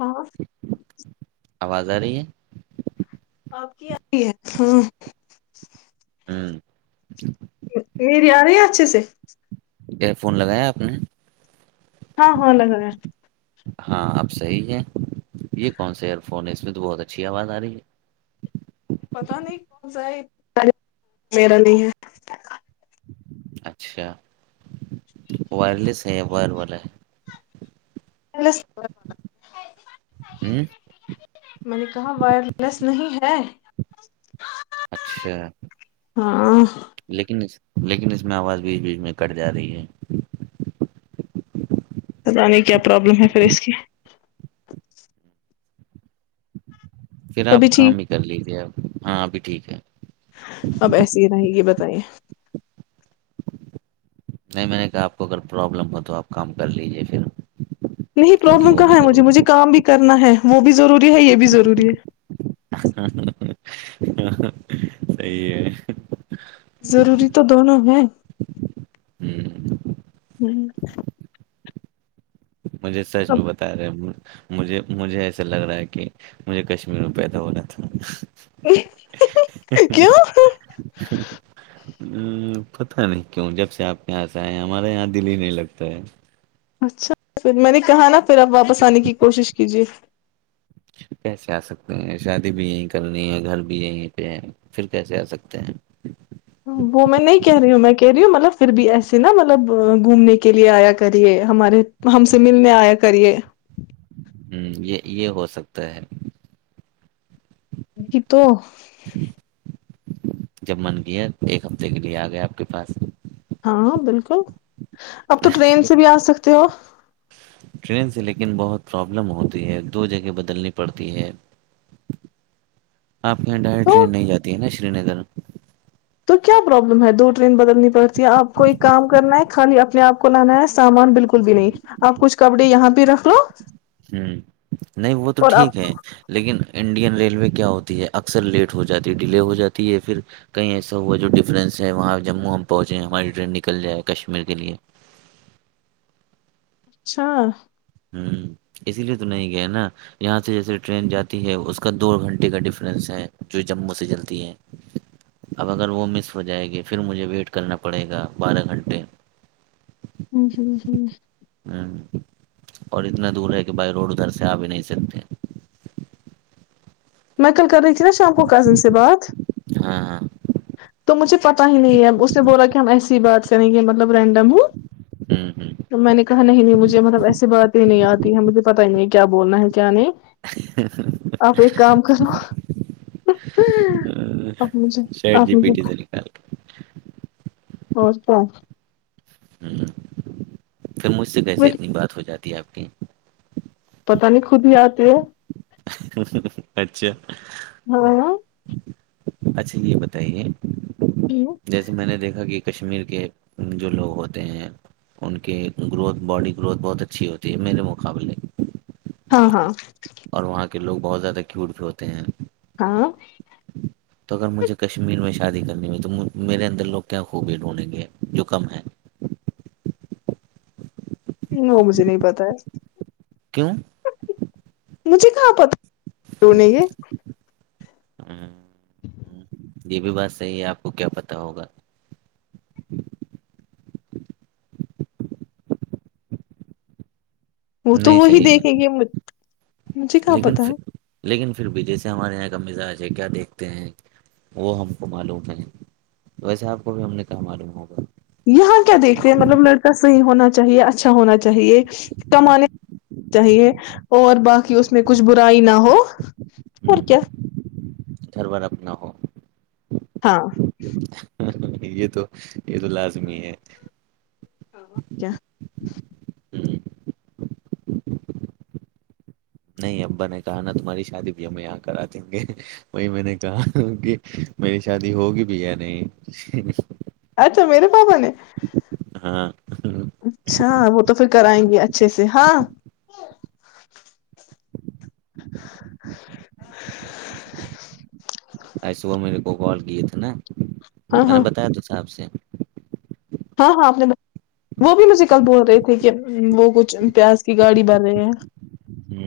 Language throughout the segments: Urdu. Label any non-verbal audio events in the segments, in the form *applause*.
ہاں آواز آ رہی ہے آپ کی آتی ہے ہاں ہوں میری آ رہے ہیں اچھے سے فون لگایا آپ نے ہاں ہاں لگا گ ہے ہاں اب صحیح ہے یہ کون سا ایئر فون ہے اس میں تو بہت اچھی آواز آ رہی ہے پتا نہیں ما نہیں ہے اچھا وائرلیس س بول بولے *unintelligible* ہے ہوں میں نے کہا وائرلیس نہیں ہے اچھا ہاں لیکن لیکن اس میں آواز بیچ بیچ میں کٹ جا رہی ہے پت نہیں کیا پرابلم ہے پھر اس کی؟ پھر ابھی آپ کام بھی ٹھیک کر لیجے اب ہاں اب بھی ٹھیک ہے اب ایسے ہی رہے یہ بتائیں نہیں میں نے کہا آپ کو اگر پروابلم ہو تو آپ کام کر لیجیے پھر نہیں کیونکہ پرابلم وہ بھی کہاں ہے مجھے ضروری مجھے کام بھی کرنا ہے *unintelligible* ضروری ہے یہ بھی ضروری ہے *unintelligible* ضروری تو دونوں ہیں *unintelligible* *unintelligible* مجھے سچ بھی بتا رہے مجھے مجھے ایسا لگ رہا ہے کہ مجھے کشمیر میں پیدا ہونا تھا *unintelligible* ہ پتہ نہیں کیوں جب سے آپ یہاں سے آئے ہمارے یہاں دل ہی نہیں لگتا ہے اچھا پھر میں نے کہا نا پھر آپ واپس آنے کی کوشش کیجیے کیسے آ سکتے ہیں شادی بھی یہیں کرنی ہے گھر بھی یہیں پہ ہے پھر کیسے آ سکتے ہیں وہ میں نہیں کہہ رہی ہوں میں کہہ رہی ہ مطلب پھر بھی ایسے نا مطلب گھومنے کے لیے آیا کریے ہمارے ہم سے ملنے آیا کریے ہوں یہ یہ ہو سکتا ہے *unintelligible* جب من کیا ایک ہفتے کے لیے آ گیا آپ کے پاس ہاں بالکل *unintelligible* اب تو ٹرین سے بھی آ سکتے تو ٹرین سے لیکن بہت پرابلم ہوتی ہے دو جگہ بدلنی پڑتی ہے آپ کے یہاں ڈائریکٹ تو ٹرین نہیں جاتی ہے نا سری نگر تو کیا پروابلم ہے دور بدلنی پڑتی ہے آپ کو ایک کام کرنا ہے خالی اپنے آپ کو لانا ہے سامان بالکل بھی نہیں آپ کچھ کپڑے یہاں پہ رکھ لو ہوں نہیں وہ تو اور آپ ٹھیک ہے لیکن انڈین ریلوے کیا ہوتی ہے اکثر لیٹ ہو جاتی ہے ڈیلے ہو جاتی ہے یا پھر کہیں ایسا ہوا جو ڈفرینس ہے وہاں جموں ہم پہنچے ہماری ٹرین نکل جائے کشمیر کے لیے اچھا ہوں اسی لیے تو نہیں گیا نا یہاں سے جیسے ٹرین جاتی ہے اس کا دو گھنٹے کا ڈفرینس ہے جو جموں سے چلتی ہے اب اگر وہ مس ہو جائے گی پھر مجھے ویٹ کرنا پڑے گا بارہ گھنٹے ہ ہ ہ ہوں اور اتنا دور ہے کہ بائی روڈ ادھر سے آ بھی نہیں سکتے میں کل کر رہی ت ن شامکو کزن سے بات ہاں ہاں تمن چ پت ہی نہیں ہے اس نے بولا کی ای بات کریں گے مطلب رینڈم ہ ہوں تو میں نے کہا نہیں نہیں مجھے مطلب ایسی باتیں نہیں آتی ہے مجھے پتا ہی نہیں کیا بولنا ہے کیا نے *inaudible* کام کرو ہوں سے آ چیٹ جی پی ٹی سے نکال اورتا ہ پھر مجھ سے کیسے اتنی بات ہو جاتی آپ کی پتہ نہیں خود ہی آتے ہیں اچھا ہاں اچھا یہ بتائیے جیسے میں نے دیکھا کہ کشمیر کے جو لوگ ہوتے ہیں ان کے گروتھ باڈی گروتھ بہت اچھی ہوتی ہے میرے مقابلے ہ ہاں اور وہاں کے لوگ بہت زیادہ کیوٹ بھی ہوتے ہیں ہاں تو اگر مجھے کشمیر میں شادی کرنی ہو تو میرے اندر لوگ کیا خوبی ڈھونڈیں گے جو کم ہے وہ مجھے نہیں پتا ہے کیوں مجھے کہاں پتا نے یہ ہ ہ یہ بھی بات صحی ہے آپ کو کیا پتا ہوگا وہ تو نہیں وہی صحیح دیکھیں ہے گے مجھے کہاں لیکن پتا ہے پھر- لیکن پھر بھی جیسے ہمارے یہاں کا مزاج ہے کیا دیکھتے ہیں وہ ہم کو معلوم ہےیں تو ویسے آپ کو بھی ہم نے کہ معلوم ہوگا ہے یہاں کیا دیکھتے ہیں مطلب لڑکا صحیح ہونا چاہیے اچھا ہونا چاہیے کمانے چاہیے اور باقی اس میں کچھ برائی نہ ہو ہ اور کیا تھھربار اپنا ہو ہاں یہ تو یہ تو لازمی ہے کیا ہ نہیں ابا نے کہا نا تمہاری شادی بھی ہمیں یہاں کرا دیں گے وہی میں نے کہا کہ میری شادی ہوگی بھی یا نہیں اچھا میرے پاپا نے ہاں اچھا وہ تو پھر کرائیں گے اچھے سے ہاں ایےبح میرے کو کال کیاے تھاے نا ہاں میں نے ہاں بتایا تھا صاحپ سے ہاں ہاں آپ نے وہ بھی مجھے کل بول رہے تھے کہ وہ کچھ پیاز کی گاڑی بن رہے ہیں ہی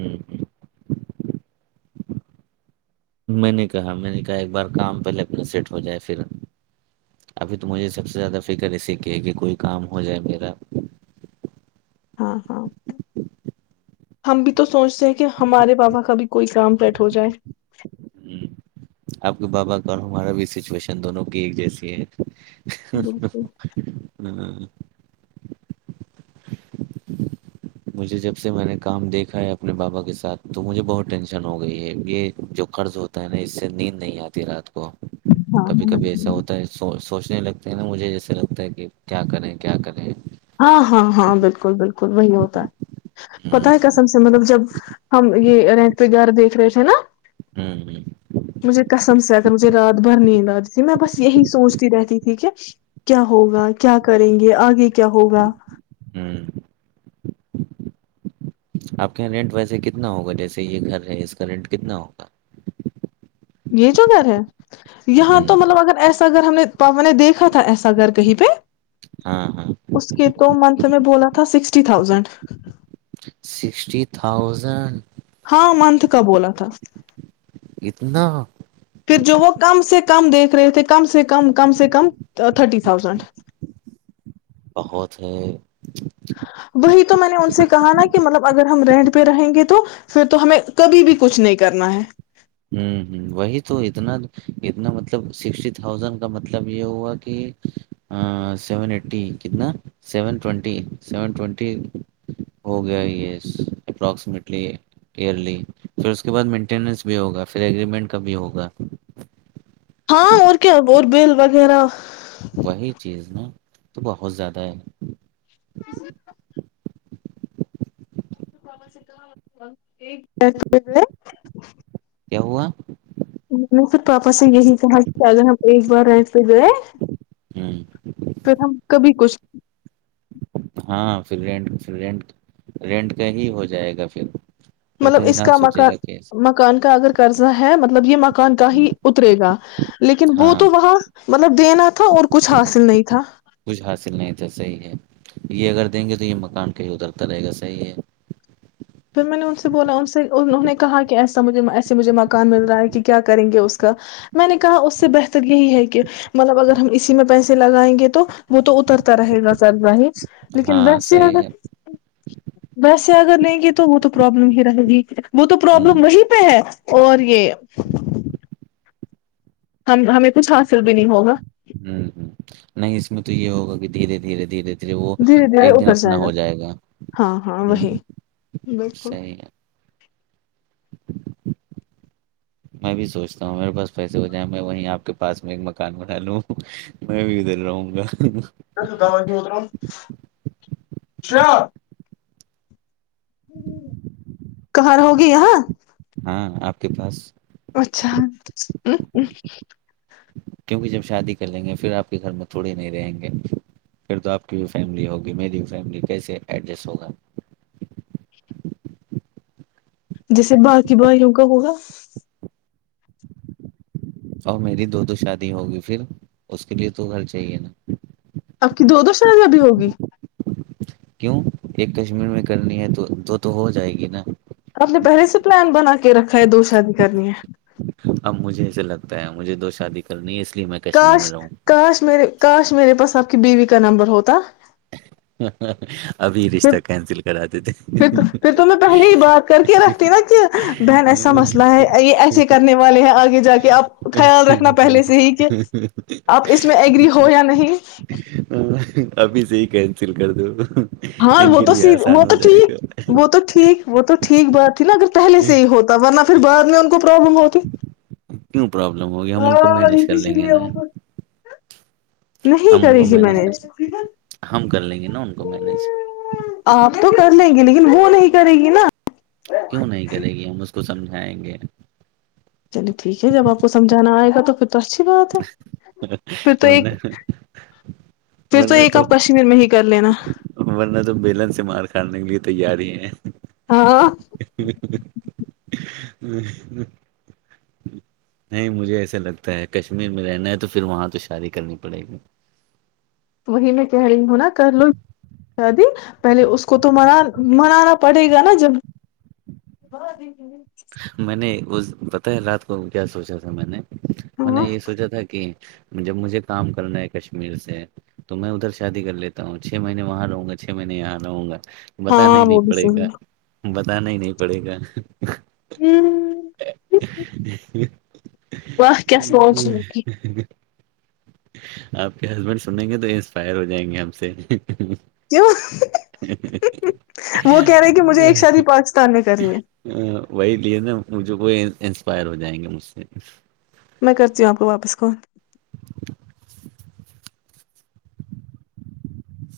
میں نے کہا میں نے کہا ایک بار کام پہلے اپنا سیٹ ہو جائے پھر ابھی تو مجھے سب سے زیادہ فکر ایے کہ ہے کہ کوئی کام ہو جائے میرا ہاں ہاں ہم بھی تو سوچتے ہیں کہ ہمارے پاپا کبھی کوئی کام کٹ ہو جائے ہ آپ کے بابا کا اور ہمارا بھی سچویشن دونوں کی ایک جیسی ہے بالکل ہ مجھے جب سے میں نے کام دیکھا ہے اپنے بابا کے ساتھ تو مجھے بہت ٹینشن ہو گئی ہے یہ جو قرض ہوتا ہے نا اس سے نیند نہیں آتی رات کو کبھی ہاں کبھی ایسا ہوتا ہے س سوچنے لگتا نا مجھے جیسا لگتا ہے کہ کیا کریں کیا کریں ہاں ہاں ہاں بالکل بالکل وہی ہوتا ہے پتا ہوں ہے کسم سے مطلب جب ہم یہ رینٹ پہ گار دیکھ رہے تھے نا ہوں مجھے کسم سے مجھے رات بھر نیند آتی تھی میں بس یہی سوچتی رہتی تھی کہ کیا ہوگا کیا کریں گے آگے کی کیا ہوگا ہوں ہوں۔ آپ کے یہاں رینٹ ویسے کتنا ہوگا جیسے یہ گھر ہے اس کا رینٹ کتنا ہوگا یہ جو گھر ہے یہاں ہوں تو مطلب اگر ایس ایسا گھر ہم نے پاپا نے دیکھا تھا ایسا گھر کہیں پہ ہاں ہاں اس کے تو منتھ میں بولا تھا سکسٹی تھاؤزینڈ سکسٹی تھاؤزنڈ ہاں منتھ کا بولا تھا اتنا پھر جو وہ کم سے کم دیکھ رہے تھے کم سے کم کم کم سے کم تھرٹی تھازنڈ بہت ہی وہی تو میں نے ان سے کہا نا کہ مطلب اگر ہم رینٹ پہ رہیں گے تو پھر تو ہمیں کبھی بھی کچھ نہیں کرنا ہے ہ ہ وہی تو اتنا اتنا مطلب سٹی تھازینڈ کا مطلب یہ ہوا کہ سیون ای کتنا سیونٹ سیونٹ ہو گیا یہ اپرٹلی ایئرلی پھر اس کے بعد مینس بھی ہوگا پھر ایگریمنٹ کا بھی ہوگا ہاں اور کیا ب بل وغیرہ وہی چیز نا تو بہت زیادہ ہے رینٹ پہ گئے، کہ ہوا میں نے خود پاپا سے یہی کہا کہ اگر ہم ایک بار رہ پھر گئے ہوں پھر ہم کبھی کچھ ہاں پھر رینٹ رینٹ رینٹ کا ہی ہو جائے گا پھر پھر مطلب تو اس انسان کا سوچے گا مکان کہ مکان کا اگر قرضہ ہے مطلب مب یہ مکان کا ہوں ہی اترے گا لیکن وہ ہاں تو وہاں مطلب دینا تھا اور کچھ حاصل نہیں تھا کچھ حاصل نہیں تھا صحیح ہے یہ اگر دیں گے تو یہ مکان کہ ہی اترتا رہے گا صحیح ہے پھر میں نے ان سے بولا ان سے انہوں نے کہا کہ ایسا مجھے ایسا سے مجھے مکان مل رہا ہے کہ کیا کریں گے اس کا میں نے کہا اس سے بہتر یہی ہے کہ مطلب اگر ہم اسی میں پیسے لگائیں گے تو وہ تو اترتا رہے نظر نہیں لیکن ہاں ویسے صحیح ہے ویسےد اگر نہیں تو وہ تو پرابلم ہی رہے گی وہ تو ہوں پروابلم وہیں پہ ہے اور یہ ہم ہمیں کچھ حاصل بھی نہیں ہوگا ہوں ہ نہیں اس میں تو یہ ہوگا کہ دھیرے دھیرے دھیرے د دھیرے دھیرے اپر جائے گا ہاں ہاں وہی ہوں بالکل صحیح ہے میں بھی سوچتا ہوں میرے پاس پیسے ہو جائیں میں وہیں آپ کے پاس میں ایک مکان بنا لوں میں بھی ادھر رہوں گا دوا اور ش کہر ہوگی ہاں ہاں آپ کے پاس اچھا کیکہ جب شادی کر لیں گے پھر آپ کے گھر میں تھوڑے نہیں رہیں گے پھر تو آپ کی بھی فیملی ہوگی میری بھی فیملی کیسے ایڈجسٹ ہوگا جیسے باقی بائیوں کا ہوگا اور میری دو دو شادی ہوگی پھر اس کے لیے تو گھر چاہیے نا آپ کی دو دو شرادیاں بھیھی ہوگی کیوں ایک کشمیر میں کرنی ہے تو وہ تو ہو جائے گی نا آپ نے پہلے سے پلان بنا کے رکھا ہے دو شادی کرنی ہے اب مجھے ایسے لگتا ہے مجھے دو شادی کرنی ہے اس لیے میں کشمیر کاش میں رہوں کاش میرے کاش میرے پسند بیوی کا نمبر ہوتا *unintelligible* ابھی پھر رشتہ کینسل کرا دی تھے پھر تو پھر تو میں پہلے ہی بات کر کے رکھتی نا کہ بہن ایسا مسئلہ ہے یہ ایسے کرنے والے ہیں آگے جا کے آپ خیال رکھنا پہلے سے ہی کہ آپ اس میں ایگری ہو یا نہیں ابھی صی کہیں سل کر دو ہاں ان وہ کے تو س لیے وہ آسان ہو تو جائے ٹھیک گا وہ تو ٹھیک وہ تو ٹھیک بات نا اگر پہل سے ہی ہوتا ورنہ پھر بع میں ہم کو پرابلم ہوتی کیوں پرابلم ہوگی ہم ان کو مینج کر لیں گے نا نہیں ہم ان کری کو گی مینج کر ہم کر لیں گے نا ان کو مینج آپ تو کر لیں گے وہ نہیں کرے گی نا کیوں نہیں کرے گی ہم اس کو سمجھائیں گے چلیے ٹھیک ہے جب آپ کو سمجھانا آئے گا تو پھر تو اچھی بات ہے پھر تو ورنہ ایک پھر ورنہ ایک تو آپ کشمیر میں ہی کر لینا ورنہ تو بیلن سے مار کھڑنے کے لیے تیار ہی ہے ہاں ہ *unintelligible* نہیں مجھے ایسا لگتا ہے کشمیر میں رہنا ہے تو پھر وہاں تو شادی کرنی پڑے گی وہ میں کہہ رہی ہوں نا کر لو شادی پہلے اس کو تو منانا پڑے گا نا جب وہ پتہ ہے رات کو کیا سوچا تھا میں نے م نے ہاں یہ سوچا تھا کہ جب مجھے کام کرنا ہے کشمیر سے تو میں ادھر شادی کر لیتا ہوں چھ مہینے وہاں رہوں گا چھ مہینے یہاں رہوں گا بتاا ہی ہاں وہ نہیں بھی پڑے گا صحیح بتانا ہی نہیں پڑے گا ج *unintelligible* آ کیاس سوالچ ک آپ کے ہسبینڈ سنیں گے تو انسپائر ہو جائیں گے ہم سے کیوں وہ کہہ رہے کہ مجھے ایک شادی پاکستان میں کرنی ہے وہی لے نا مجھے وہ انسپائر ہو جائیں گے مجھ سے میں کرتی ہوں آپ کو واپس کون